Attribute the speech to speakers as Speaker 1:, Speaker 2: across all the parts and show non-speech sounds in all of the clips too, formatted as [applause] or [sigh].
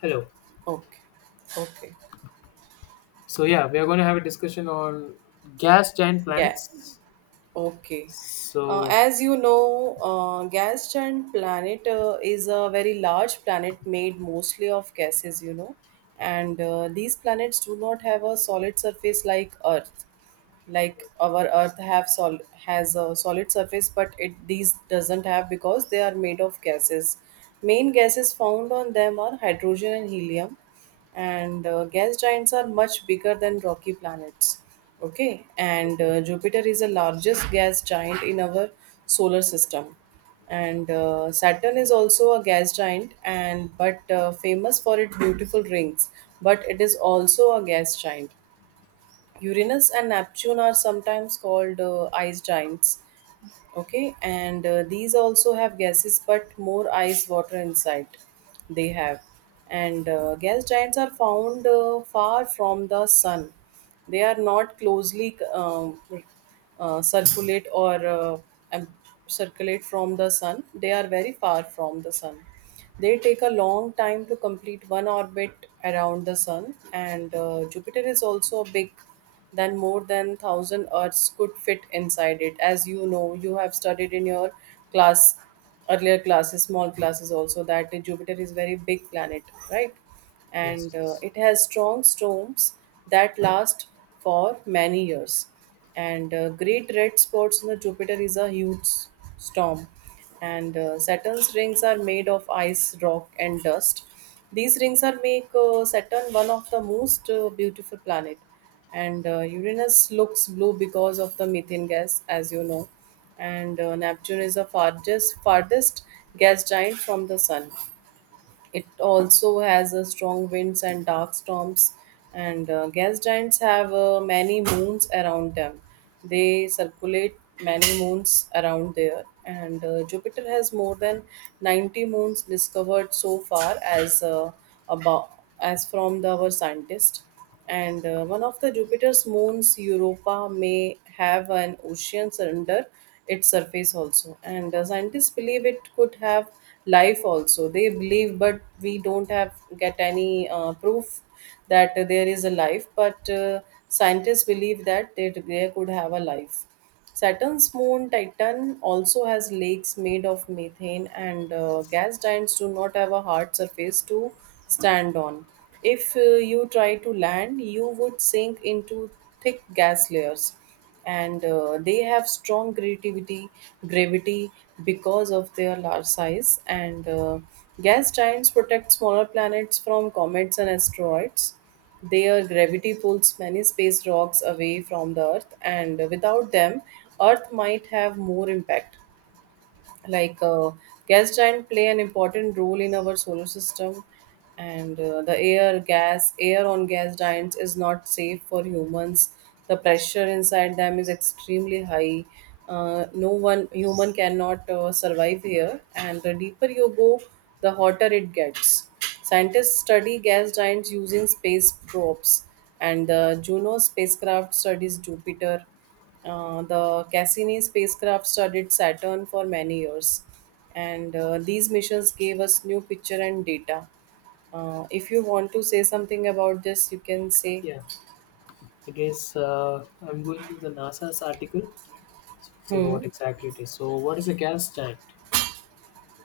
Speaker 1: Hello.
Speaker 2: Okay, okay,
Speaker 1: So yeah, we are going to have a discussion on gas giant
Speaker 2: yeah,
Speaker 1: planets.
Speaker 2: okay.
Speaker 1: So
Speaker 2: As you know, gas giant planet is a very large planet made mostly of gases, and these planets do not have a solid surface like Earth. Like our earth has a solid surface, but it these doesn't have because they are made of gases. Main gases found on them are hydrogen and helium, and gas giants are much bigger than rocky planets. Okay, and Jupiter is the largest gas giant in our solar system. And Saturn is also a gas giant, and but famous for its beautiful rings, but it is also a gas giant. Uranus and Neptune are sometimes called ice giants. Okay, and these also have gases, but more ice water inside. They have, and gas giants are found far from the sun. They are not closely circulate, or circulate from the sun. They are very far from the sun. They take a long time to complete one orbit around the sun, and Jupiter is also big than more than 1,000 earths could fit inside it. As you know, you have studied in your class, earlier classes, small classes also, that Jupiter is very big planet, right? And
Speaker 1: yes,
Speaker 2: it has strong storms that last for many years. And great red spots in the Jupiter is a huge storm. And Saturn's rings are made of ice, rock, and dust. These rings are make Saturn one of the most beautiful planet. And Uranus looks blue because of the methane gas, as you know. And Neptune is the farthest gas giant from the sun. It also has strong winds and dark storms, and gas giants have many moons around them. They circulate many moons around there, and Jupiter has more than 90 moons discovered so far as about, as from our scientists. And one of the Jupiter's moons, Europa, may have an ocean under its surface also. And scientists believe it could have life also. They believe, but we don't have get any proof that there is a life. But scientists believe that they could have a life. Saturn's moon Titan also has lakes made of methane, and gas giants do not have a hard surface to stand on. If you try to land, you would sink into thick gas layers, and they have strong gravity because of their large size. And gas giants protect smaller planets from comets and asteroids. Their gravity pulls many space rocks away from the Earth, and without them, Earth might have more impact. Like gas giants play an important role in our solar system. And the air on gas giants is not safe for humans. The pressure inside them is extremely high. No one, human cannot survive here, and the deeper you go, the hotter it gets. Scientists study gas giants using space probes, and the Juno spacecraft studies Jupiter. The Cassini spacecraft studied Saturn for many years, and these missions gave us new picture and data. If you want to say something about this, you can say.
Speaker 1: yeah, I guess I'm going to the NASA's article. Say
Speaker 2: Hmm.
Speaker 1: what exactly it is. So what is a gas giant?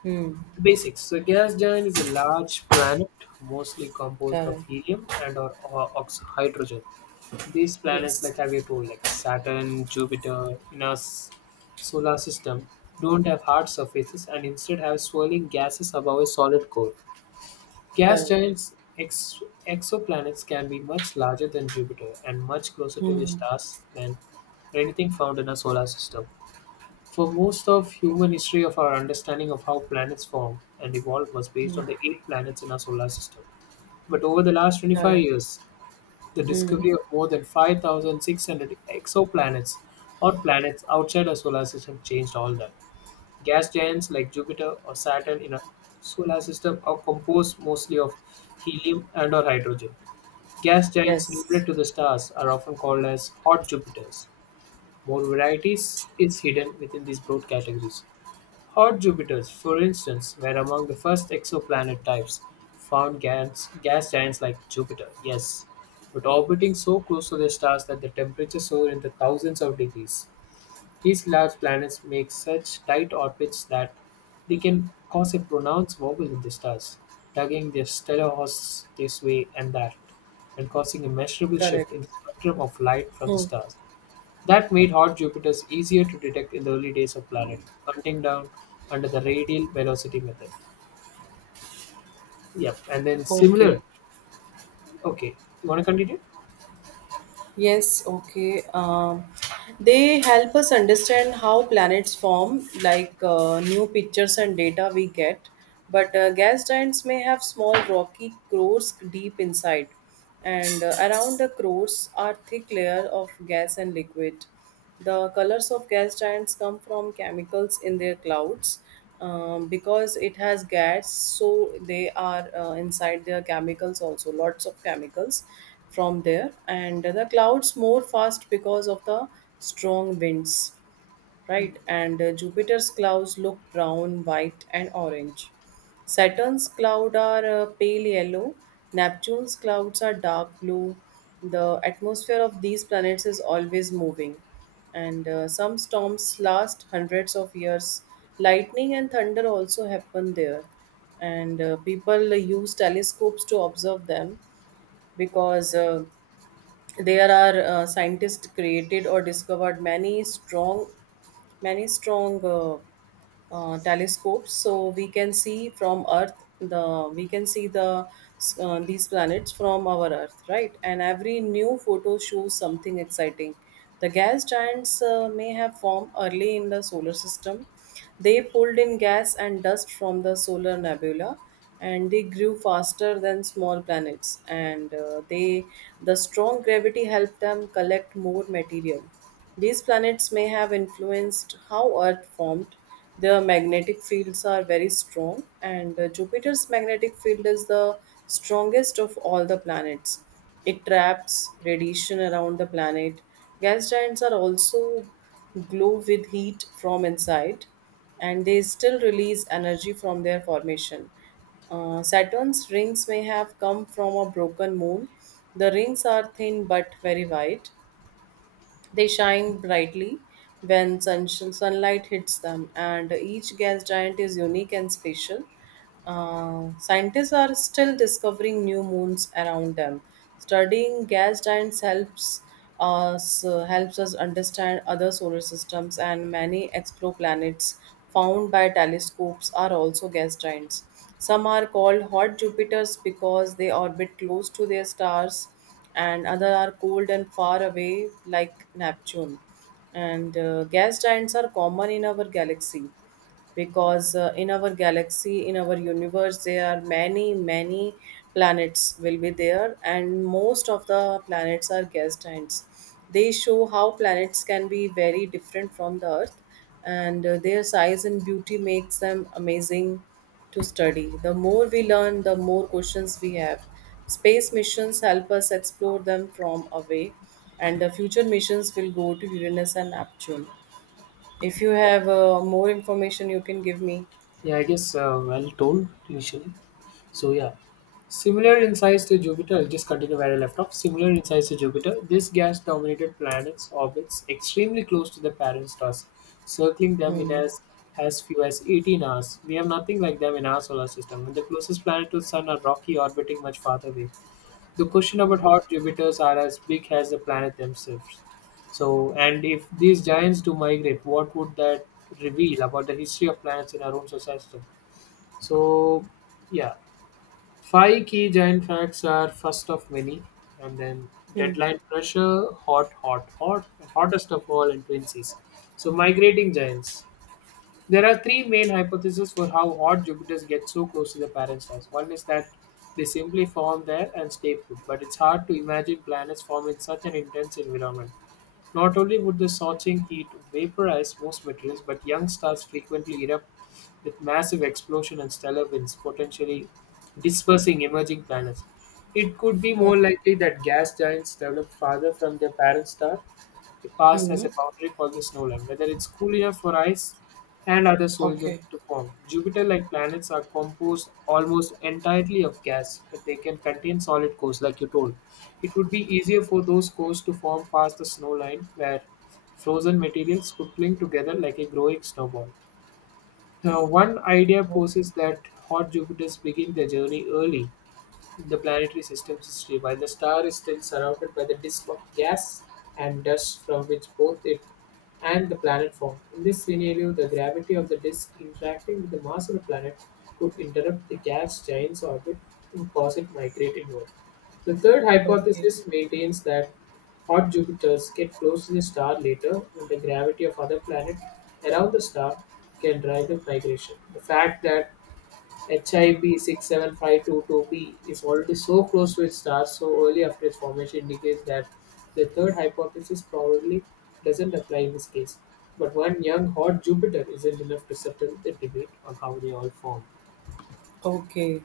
Speaker 2: Hmm.
Speaker 1: The basics. So a gas giant is a large planet, mostly composed of
Speaker 2: Correct.
Speaker 1: helium and or hydrogen. These planets,
Speaker 2: Yes.
Speaker 1: like have you told, like Saturn, Jupiter, in our solar system, don't have hard surfaces and instead have swirling gases above a solid core. Gas
Speaker 2: Correct.
Speaker 1: giants ex- Exoplanets can be much larger than Jupiter and much closer to the
Speaker 2: Hmm.
Speaker 1: stars than anything found in our solar system. For most of human history of our understanding of how planets formed and evolved was based
Speaker 2: Hmm.
Speaker 1: on the eight planets in our solar system. But over the last 25
Speaker 2: Correct.
Speaker 1: years, the
Speaker 2: Hmm.
Speaker 1: discovery of more than 5,600 exoplanets or planets outside our solar system changed all that. Gas giants like Jupiter or Saturn in our solar system are composed mostly of helium and or hydrogen. Gas giants nearer
Speaker 2: Yes.
Speaker 1: to the stars are often called as hot Jupiters. More varieties is hidden within these broad categories. Hot Jupiters, for instance, were among the first exoplanet types found gas giants like Jupiter, yes, but orbiting so close to their stars that the temperatures soar in the thousands of degrees. These large planets make such tight orbits that they can cause a pronounced wobble in the stars, tugging their stellar hosts this way and that, and causing a measurable shift
Speaker 2: Correct.
Speaker 1: in the spectrum of light from the
Speaker 2: Hmm.
Speaker 1: stars. That made hot Jupiters easier to detect in the early days of planet hunting down under the radial velocity method. Yep, and then
Speaker 2: Okay.
Speaker 1: similar. Okay, you want to continue?
Speaker 2: Yes, okay. They help us understand how planets form, like new pictures and data we get. But gas giants may have small rocky cores deep inside, and around the cores are thick layer of gas and liquid. The colors of gas giants come from chemicals in their clouds. Because it has gas, so they are inside their chemicals also, lots of chemicals from there. And the clouds more fast because of the strong winds, right? And Jupiter's clouds look brown, white, and orange. Saturn's clouds are pale yellow. Neptune's clouds are dark blue. The atmosphere of these planets is always moving, and some storms last hundreds of years. Lightning and thunder also happen there, and people use telescopes to observe them because. There are scientists created or discovered many strong telescopes, so we can see from earth the we can see these planets from our earth, right? And every new photo shows something exciting. The gas giants may have formed early in the solar system. They pulled in gas and dust from the solar nebula, and they grew faster than small planets, and the strong gravity helped them collect more material. These planets may have influenced how Earth formed. Their magnetic fields are very strong, and Jupiter's magnetic field is the strongest of all the planets. It traps radiation around the planet. Gas giants are also glow with heat from inside, and they still release energy from their formation. Saturn's rings may have come from a broken moon. The rings are thin but very wide. They shine brightly when sunlight hits them, and each gas giant is unique and special. Scientists are still discovering new moons around them. Studying gas giants helps us understand other solar systems, and many exoplanets found by telescopes are also gas giants. Some are called hot Jupiters because they orbit close to their stars, and other are cold and far away like Neptune. And gas giants are common in our galaxy because in our universe there are many planets will be there, and most of the planets are gas giants. They show how planets can be very different from the earth, and their size and beauty makes them amazing to study. The more we learn, the more questions we have. Space missions help us explore them from away, and the future missions will go to Uranus and Neptune. If you
Speaker 1: Yeah,
Speaker 2: have more information, you can give me.
Speaker 1: yeah. I guess well told initially. So yeah, similar in size to Jupiter. I'll just continue where I left off. Similar in size to Jupiter, this gas-dominated planet's orbits extremely close to the parent stars, circling them in
Speaker 2: Hmm.
Speaker 1: as few as 18 hours. We have nothing like them in our solar system, and the closest planet to the Sun are rocky, orbiting much farther away. The question about how Jupiters are as big as the planet themselves. So, and if these giants do migrate, what would that reveal about the history of planets in our own solar system? So, yeah, Five key giant facts are first of many, and then
Speaker 2: Hmm.
Speaker 1: deadline pressure, hot, hot, hot, and hottest of all in twin seas. So, migrating giants. There are three main hypotheses for how hot Jupiters get so close to the parent stars. One is that they simply form there and stay put, but it's hard to imagine planets form in such an intense environment. Not only would the scorching heat vaporize most materials, but young stars frequently erupt with massive explosion and stellar winds, potentially dispersing emerging planets. It could be more
Speaker 2: Okay.
Speaker 1: likely that gas giants develop farther from their parent star. They pass
Speaker 2: Hmm.
Speaker 1: as a boundary called the snow line. Whether it's cool enough for ice and other soldier
Speaker 2: Okay.
Speaker 1: to form. Jupiter-like planets are composed almost entirely of gas, but they can contain solid cores, like you told. It would be easier for those cores to form past the snow line, where frozen materials could cling together like a growing snowball. Now, one idea
Speaker 2: Okay.
Speaker 1: poses that hot Jupiters begin their journey early, the planetary system's history, while the star is still surrounded by the disk of gas and dust from which both it and the planet formed. In this scenario, the gravity of the disk interacting with the mass of the planet could interrupt the gas giant's orbit and cause it migrate inward. The third
Speaker 2: Okay.
Speaker 1: hypothesis maintains that hot Jupiters get close to the star later when the gravity of other planets around the star can drive the migration. The fact that HIP 67522b is already so close to its star so early after its formation indicates that the third hypothesis probably doesn't apply in this case. But one young hot Jupiter isn't enough to settle the debate on how they all formed.
Speaker 2: Okay.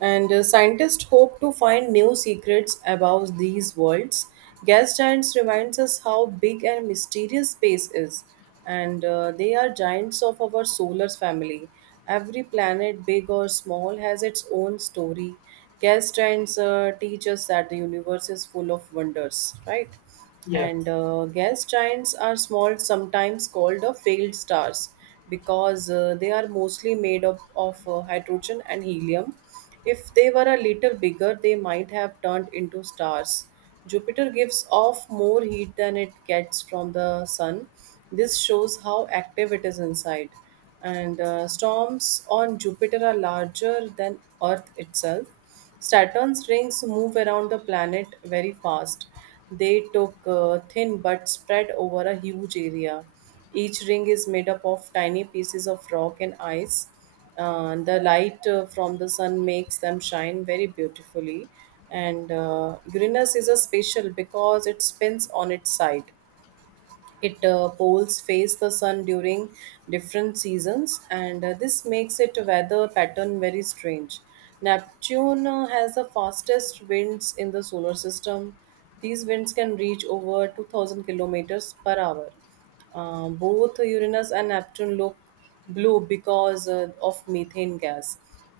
Speaker 2: And scientists hope to find new secrets about these worlds. Gas giants reminds us how big and mysterious space is, and they are giants of our solar family. Every planet, big or small, has its own story. Galstine's teach us that the universe is full of wonders, right?
Speaker 1: Yeah.
Speaker 2: And gas giants are small, sometimes called failed stars, because they are mostly made up of hydrogen and helium. If they were a little bigger, they might have turned into stars. Jupiter gives off more heat than it gets from the sun. This shows how active it is inside. And storms on Jupiter are larger than Earth itself. Saturn's rings move around the planet very fast. They took thin but spread over a huge area. Each ring is made up of tiny pieces of rock and ice. The light from the sun makes them shine very beautifully. And Uranus is a special because it spins on its side. It poles face the sun during different seasons, and this makes it weather pattern very strange. Neptune has the fastest winds in the solar system. These winds can reach over 2,000 kilometers per hour. Both Uranus and Neptune look blue because of methane gas.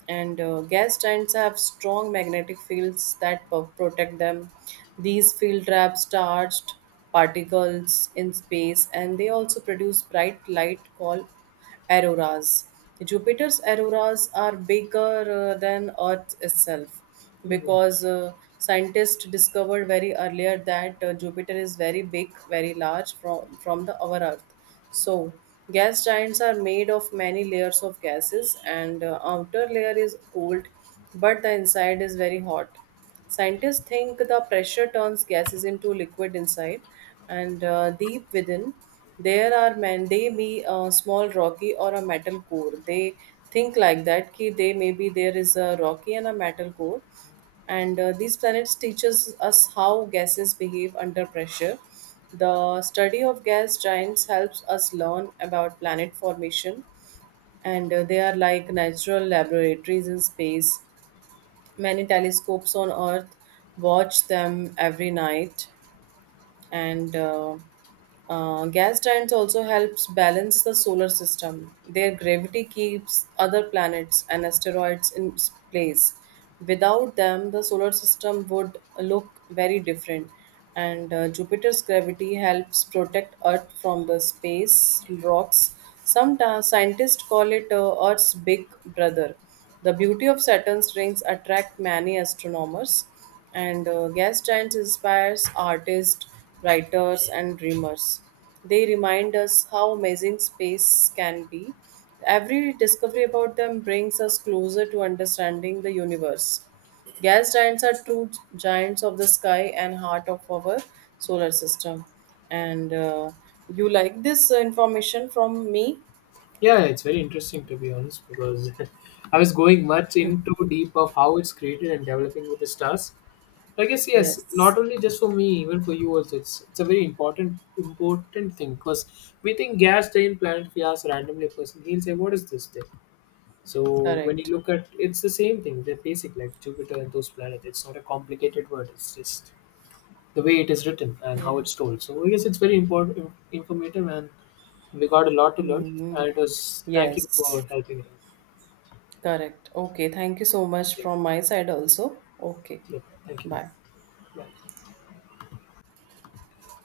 Speaker 2: And gas giants have strong magnetic fields that protect them. These field traps charged particles in space, and they also produce bright light called auroras. Jupiter's auroras are bigger than Earth itself
Speaker 1: Mm.
Speaker 2: because scientists discovered very earlier that Jupiter is very big, very large from the our Earth. So, gas giants are made of many layers of gases, and outer layer is cold, but the inside is very hot. Scientists think the pressure turns gases into liquid inside, and deep within, there are man. They be a small rocky or a metal core. They think like that. Ki They maybe there is a rocky and a metal core, and these planets teaches us how gases behave under pressure. The study of gas giants helps us learn about planet formation, and they are like natural laboratories in space. Many telescopes on earth watch them every night, and gas giants also helps balance the solar system. Their gravity keeps other planets and asteroids in place. Without them, the solar system would look very different, and Jupiter's gravity helps protect earth from the space rocks. Some scientists call it earth's big brother. The beauty of Saturn's rings attract many astronomers, and gas giants inspires artists, writers, and dreamers. They remind us how amazing space can be. Every discovery about them brings us closer to understanding the universe. Gas giants are true giants of the sky and heart of our solar system. And you like this information from me?
Speaker 1: Yeah, it's very interesting to be honest because [laughs] I was going much into deep of how it's created and developing with the stars. I guess yes,
Speaker 2: Yes.
Speaker 1: not only just for me, even for you also. It's a very important thing because we think gas train planet we ask randomly a person, he'll say, what is this thing? So when
Speaker 2: Correct.
Speaker 1: you look at it's the same thing, they're basic like Jupiter and those planets. It's not a complicated word, it's just the way it is written and
Speaker 2: Yeah.
Speaker 1: how it's told. So I guess it's very important informative and we got a lot to learn
Speaker 2: Mm.
Speaker 1: and it was thank you
Speaker 2: Yes.
Speaker 1: for helping.
Speaker 2: Correct. Okay. Thank you so much
Speaker 1: Yeah,
Speaker 2: from my side also. Okay.
Speaker 1: yeah, thank you.
Speaker 2: Bye.
Speaker 1: Bye.